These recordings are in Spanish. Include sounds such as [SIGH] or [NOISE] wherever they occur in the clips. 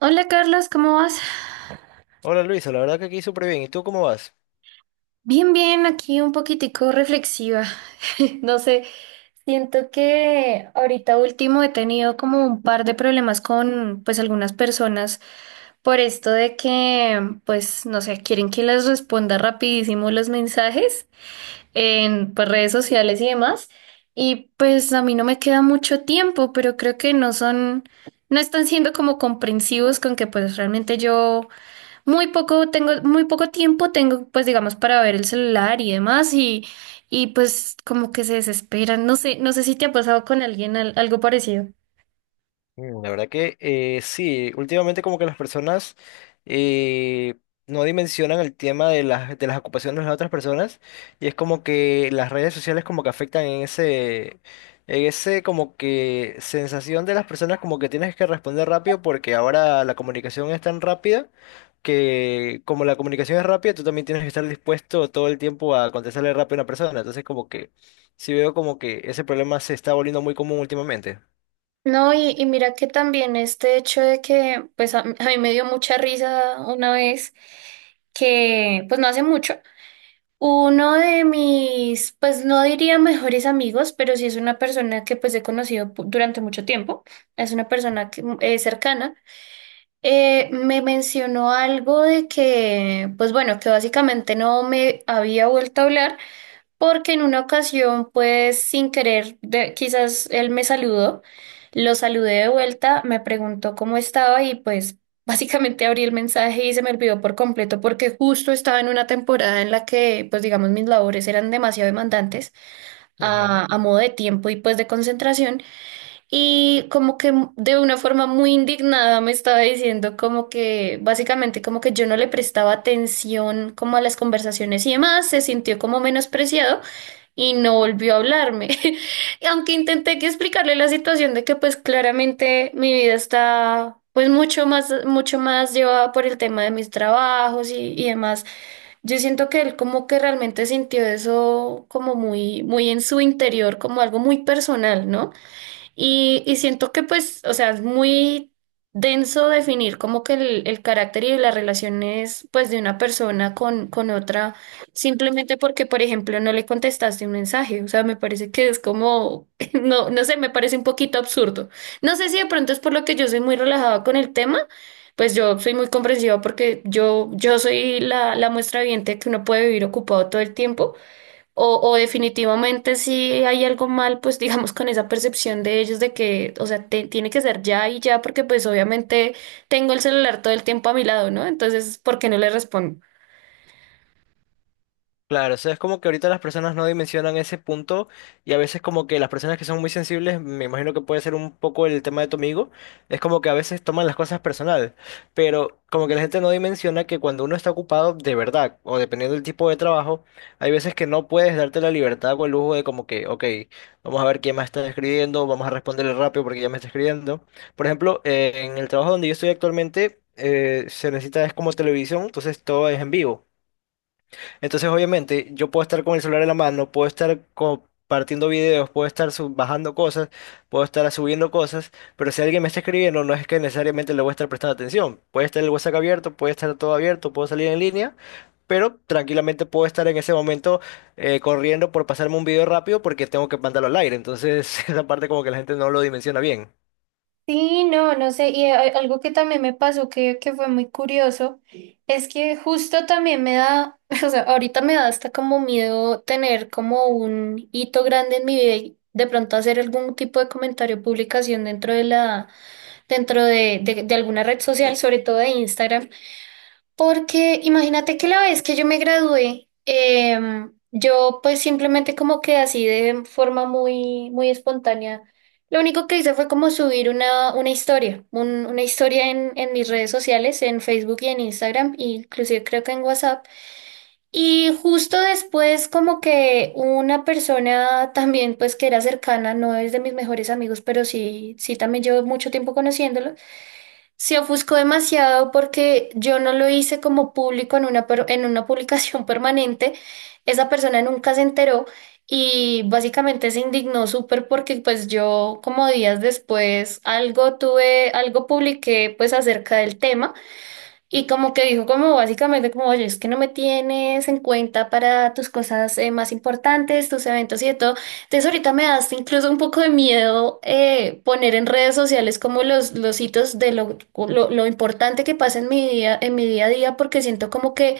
Hola Carlos, ¿cómo vas? Hola Luisa, la verdad que aquí súper bien. ¿Y tú cómo vas? Bien, bien, aquí un poquitico reflexiva. [LAUGHS] No sé, siento que ahorita último he tenido como un par de problemas con pues algunas personas por esto de que pues no sé, quieren que les responda rapidísimo los mensajes en pues, redes sociales y demás. Y pues a mí no me queda mucho tiempo, pero creo que no están siendo como comprensivos con que pues realmente yo Muy poco tengo, muy poco tiempo tengo, pues digamos, para ver el celular y demás, y pues como que se desesperan. No sé, si te ha pasado con alguien algo parecido. Mm, la verdad que sí, últimamente como que las personas eh, no dimensionan el tema de las ocupaciones de las otras personas y es como que las redes sociales como que afectan en ese como que sensación de las personas como que tienes que responder rápido porque ahora la comunicación es tan rápida que como la comunicación es rápida, tú también tienes que estar dispuesto todo el tiempo a contestarle rápido a una persona. Entonces como que sí veo como que ese problema se está volviendo muy común últimamente. No, y mira que también este hecho de que, pues a mí me dio mucha risa una vez, que pues no hace mucho, uno de mis, pues no diría mejores amigos, pero sí es una persona que pues he conocido durante mucho tiempo, es una persona que, cercana. Me mencionó algo de que, pues bueno, que básicamente no me había vuelto a hablar porque en una ocasión, pues sin querer, quizás él me saludó, lo saludé de vuelta, me preguntó cómo estaba y pues [LAUGHS] básicamente abrí el mensaje y se me olvidó por completo porque justo estaba en una temporada en la que, pues digamos, mis labores eran demasiado demandantes a modo de tiempo y pues de concentración. Y como que de una forma muy indignada me estaba diciendo como que básicamente como que yo no le prestaba atención como a las conversaciones y demás, se sintió como menospreciado y no volvió a hablarme. [LAUGHS] Y aunque intenté que explicarle la situación de que pues claramente mi vida está pues mucho más llevada por el tema de mis trabajos y demás. Yo siento que él como que realmente sintió eso como muy muy en su interior, como algo muy personal, ¿no? Y siento que pues, o sea, es muy denso definir como que el carácter y las relaciones pues de una persona con otra, simplemente porque, por ejemplo, no le contestaste un mensaje. O sea, me parece que es como, [LAUGHS] no sé, me parece un poquito absurdo. No sé si de pronto es por lo que yo soy muy relajada con el tema, pues yo soy muy comprensiva porque yo soy la muestra viviente que uno puede vivir ocupado todo el tiempo. O definitivamente si hay algo mal, pues [LAUGHS] digamos con esa percepción de ellos de que, o sea, tiene que ser ya y ya, porque pues obviamente tengo el celular todo el tiempo a mi lado, ¿no? Entonces, ¿por qué no le respondo? Claro, o sea, es como que ahorita las personas no dimensionan ese punto, y a veces como que las personas que son muy sensibles, me imagino que puede ser un poco el tema de tu amigo, es como que a veces toman las cosas personal, pero como que la gente no dimensiona que cuando uno está ocupado de verdad o dependiendo del tipo de trabajo, hay veces que no puedes darte la libertad o el lujo de como que, ok, vamos a ver quién más está escribiendo, vamos a responderle rápido porque ya me está escribiendo. Por ejemplo, en el trabajo donde yo estoy actualmente, se necesita es como televisión, entonces todo es en vivo. Entonces, obviamente, yo puedo estar con el celular en la mano, puedo estar compartiendo videos, puedo estar bajando cosas, puedo estar subiendo cosas, pero si alguien me está escribiendo, no es que necesariamente le voy a estar prestando atención. Puede estar el WhatsApp abierto, puede estar todo abierto, puedo salir en línea, pero tranquilamente puedo estar en ese momento corriendo por pasarme un video rápido porque tengo que mandarlo al aire. Entonces, [LAUGHS] esa parte como que la gente no lo dimensiona bien. Sí, no sé, y algo que también me pasó que fue muy curioso, es que justo también me da, [LAUGHS] o sea, ahorita me da hasta como miedo tener como un hito grande en mi vida y de pronto hacer algún tipo de comentario, o publicación dentro de alguna red social, sobre todo de Instagram, porque imagínate que la vez que yo me gradué, yo pues simplemente como que así de forma muy, muy espontánea, lo único que hice fue como subir una historia, una historia en mis redes sociales, en Facebook y en Instagram, e inclusive creo que en WhatsApp. Y justo después como que una persona también pues que era cercana, no es de mis mejores amigos, pero sí, sí también llevo mucho tiempo conociéndolo, se ofuscó demasiado porque yo no lo hice como público en en una publicación [LAUGHS] permanente. Esa persona nunca se enteró y básicamente se indignó súper porque pues yo como días después algo publiqué pues acerca del tema. Y como que dijo, como básicamente, como, oye, es que no me tienes en cuenta para tus cosas más importantes, tus eventos y de todo. Entonces ahorita me das incluso un poco de miedo poner en redes sociales como los hitos de lo importante que pasa en mi día a día, porque siento como que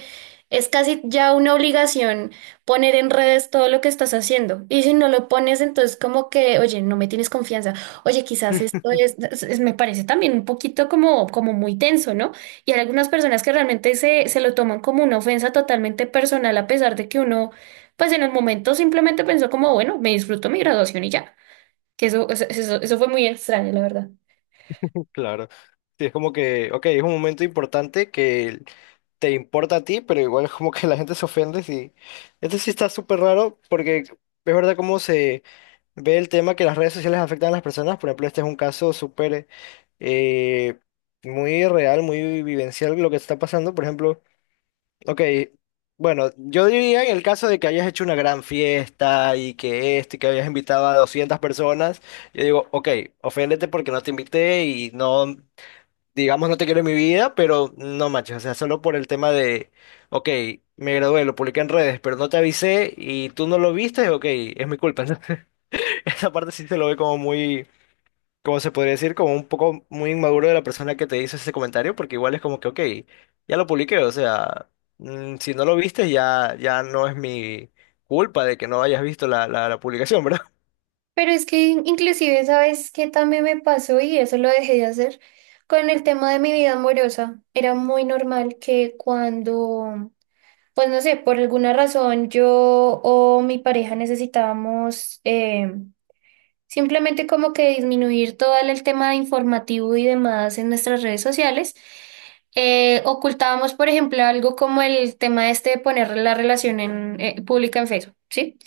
es casi ya una obligación poner en redes todo lo que estás haciendo. Y si no lo pones, entonces como que, oye, no me tienes confianza. Oye, quizás esto me parece también un poquito como, muy tenso, ¿no? Y hay algunas personas que realmente se lo toman como una ofensa totalmente personal, a pesar de que uno, pues en el momento simplemente pensó como, bueno, me disfruto mi graduación y ya. Que eso fue muy extraño, la verdad. Claro. Sí, es como que, ok, es un momento importante que te importa a ti, pero igual [LAUGHS] como que la gente se ofende. Sí. Esto sí está súper raro porque es verdad cómo se ve el tema que las redes sociales afectan a las personas. Por ejemplo, este es un caso súper eh, muy real, muy vivencial lo que está pasando. Por ejemplo, ok, bueno, yo diría en el caso de que hayas hecho una gran fiesta y que esto y que hayas invitado a 200 personas, yo digo, ok, oféndete porque no te invité y no, digamos, no te quiero en mi vida, pero no manches, o sea, solo por el tema de, ok, me gradué, lo publiqué en redes, pero no te avisé y tú no lo viste, ok, es mi culpa, ¿no? [LAUGHS] Esa parte sí se lo ve como muy, como se podría decir, como un poco muy inmaduro de la persona que te hizo ese comentario, porque igual es como que, ok, ya lo publiqué, o sea, mm, si no lo viste, ya, ya no es mi culpa de que no hayas visto la publicación, ¿verdad? Pero es que inclusive, ¿sabes qué también me pasó? Y eso lo dejé de hacer con el tema de mi vida amorosa. Era muy normal que cuando, pues no sé, por alguna razón yo o mi pareja necesitábamos simplemente como que disminuir todo el tema de informativo y demás en nuestras redes sociales. Ocultábamos, por ejemplo, algo como el tema este de poner la relación en, pública en Facebook, ¿sí?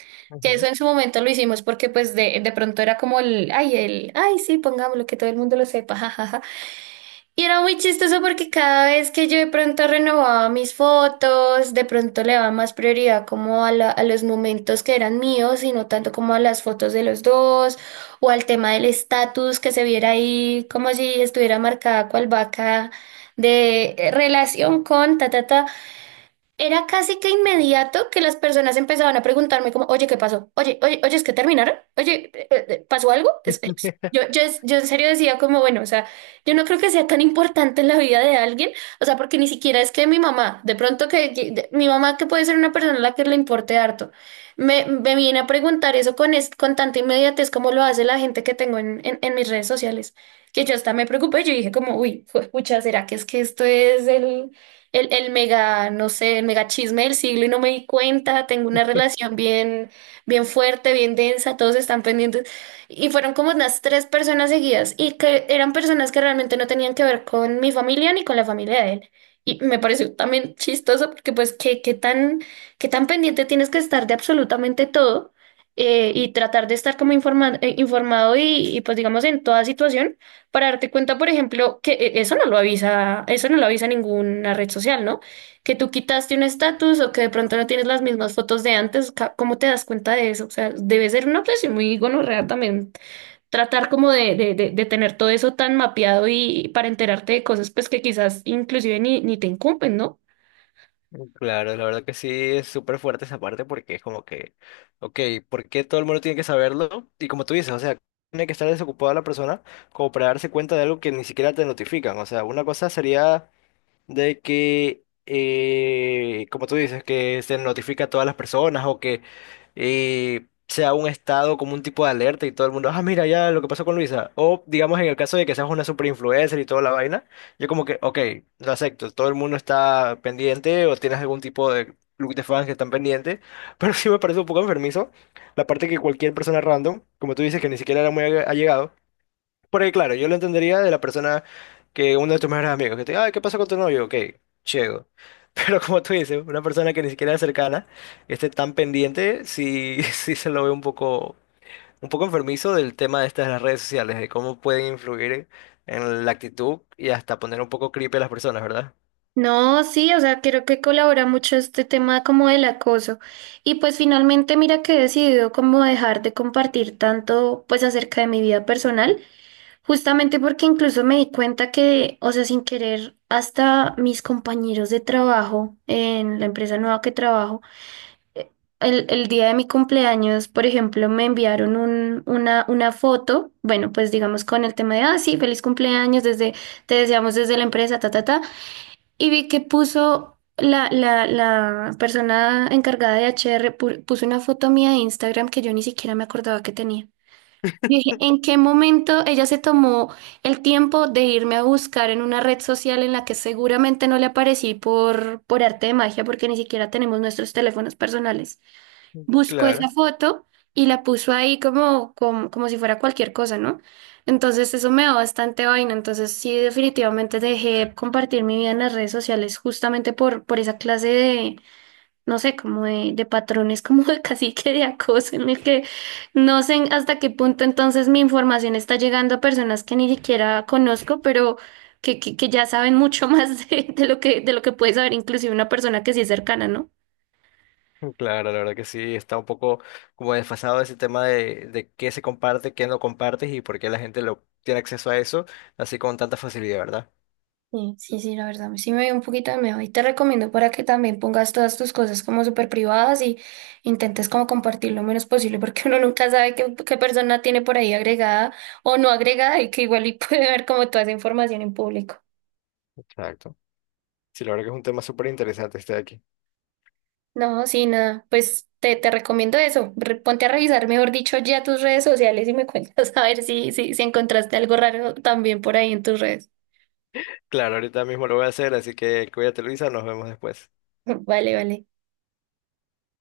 Que eso Ujú. en su momento lo hicimos porque pues de pronto era como el, ay, sí, pongámoslo, que todo el mundo lo sepa, [LAUGHS] jajaja. Y era muy chistoso porque cada vez que yo de pronto renovaba mis fotos, de pronto le daba más prioridad como a, a los momentos que eran míos y no tanto como a las fotos de los dos o al tema del estatus que se viera ahí como si estuviera marcada cual vaca de relación con ta ta ta. Era casi que inmediato que las personas empezaban a preguntarme como, oye, ¿qué pasó? Oye, oye, oye, ¿es que terminaron? Oye, ¿pasó algo? [LAUGHS] Yo, yo en serio decía como, bueno, o sea, yo no creo que sea tan importante en la vida de alguien, o sea, porque ni siquiera es que mi mamá, de pronto mi mamá que puede ser una persona a la que le importe harto, me viene a preguntar eso con, con tanta inmediatez como lo hace la gente que tengo en mis redes sociales, que yo hasta me preocupé, yo dije como, uy, pucha, ¿será que es que esto es el mega, no sé, el mega chisme del siglo y no me di cuenta, tengo una relación bien, bien fuerte, bien densa, todos están pendientes. Y fueron como unas tres personas seguidas y que eran personas que realmente no tenían que ver con mi familia ni con la familia de él. Y me pareció también chistoso porque pues qué tan pendiente tienes que estar de absolutamente todo y tratar de estar como informado y pues digamos en toda situación. Para darte cuenta, por ejemplo, que eso no lo avisa, eso no lo avisa ninguna red social, ¿no? Que tú quitaste un estatus o que de pronto no tienes las mismas fotos de antes, ¿cómo te das cuenta de eso? O sea, debe ser una obsesión muy gonorrea también tratar como de tener todo eso tan mapeado y para enterarte de cosas pues que quizás inclusive ni te incumben, ¿no? Claro, la verdad que sí es súper fuerte esa parte porque es como que, ok, ¿por qué todo el mundo tiene que saberlo? Y como tú dices, o sea, tiene que estar desocupada la persona como para darse cuenta de algo que ni siquiera te notifican. O sea, una cosa sería de que, como tú dices, que se notifica a todas las personas o que sea un estado como un tipo de alerta y todo el mundo, ah, mira ya lo que pasó con Luisa. O digamos en el caso de que seas una super influencer y toda la vaina, yo como que, ok, lo acepto, todo el mundo está pendiente o tienes algún tipo de club de fans que están pendientes, pero [LAUGHS] sí me parece un poco enfermizo la parte que cualquier persona random, como tú dices, que ni siquiera era muy allegado, porque claro, yo lo entendería de la persona que uno de tus mejores amigos, que te diga, "Ay, ¿qué pasa con tu novio?". Ok, ciego. [LAUGHS] Pero como tú dices, una persona que ni siquiera es cercana, esté tan pendiente, sí, [LAUGHS] sí se lo ve un poco enfermizo del tema de estas de las redes sociales, de cómo pueden influir en la actitud y hasta poner un poco creepy a las personas, ¿verdad? No, sí, o sea, creo que colabora mucho este tema como del acoso. Y pues finalmente mira que he decidido como dejar de compartir tanto pues acerca de mi vida personal. Justamente porque incluso me di cuenta que, o sea, sin querer, hasta mis compañeros de trabajo en la empresa nueva que trabajo, eh, el día de mi cumpleaños, por ejemplo, me enviaron una foto, bueno, pues digamos con el tema de, ah, sí, feliz cumpleaños, desde, te deseamos desde la empresa, ta, ta, ta, y vi que puso la persona encargada de HR, puso una foto mía de Instagram que yo ni siquiera me acordaba que tenía. Yo dije, ¿en qué momento ella se tomó el tiempo de irme a buscar en una red social en la que seguramente no le aparecí por arte de magia, porque ni siquiera tenemos nuestros teléfonos personales? Buscó esa Claro. foto y la puso ahí como si fuera cualquier cosa, ¿no? Entonces eso me da bastante vaina. Entonces sí, definitivamente dejé compartir mi vida en las redes sociales justamente por esa clase de, no sé, como de patrones, [LAUGHS] como de cacique de acoso, en el que no sé hasta qué punto entonces mi información está llegando a personas que ni siquiera conozco, pero que ya saben mucho [LAUGHS] más de lo que puede saber inclusive una persona que sí es cercana, ¿no? Claro, la verdad que sí, está un poco como desfasado ese tema de qué se comparte, qué no compartes y por qué la gente lo tiene acceso a eso así con tanta facilidad, ¿verdad? Sí, sí, sí, la verdad, sí me dio un poquito de miedo y te recomiendo para que también pongas todas tus cosas como súper privadas y intentes como compartir lo menos posible porque uno nunca sabe qué persona tiene por ahí agregada o no agregada y que igual y [LAUGHS] puede ver como toda esa información en público. Exacto. Sí, la verdad que es un tema súper interesante este de aquí. No, sí, nada. Pues te recomiendo eso. Ponte a revisar, mejor dicho, ya tus redes sociales y me cuentas [LAUGHS] a ver si encontraste algo raro también por ahí en tus redes. Claro, ahorita mismo lo voy a hacer, así que cuídate, Luisa, nos vemos después. [LAUGHS] Vale, vale.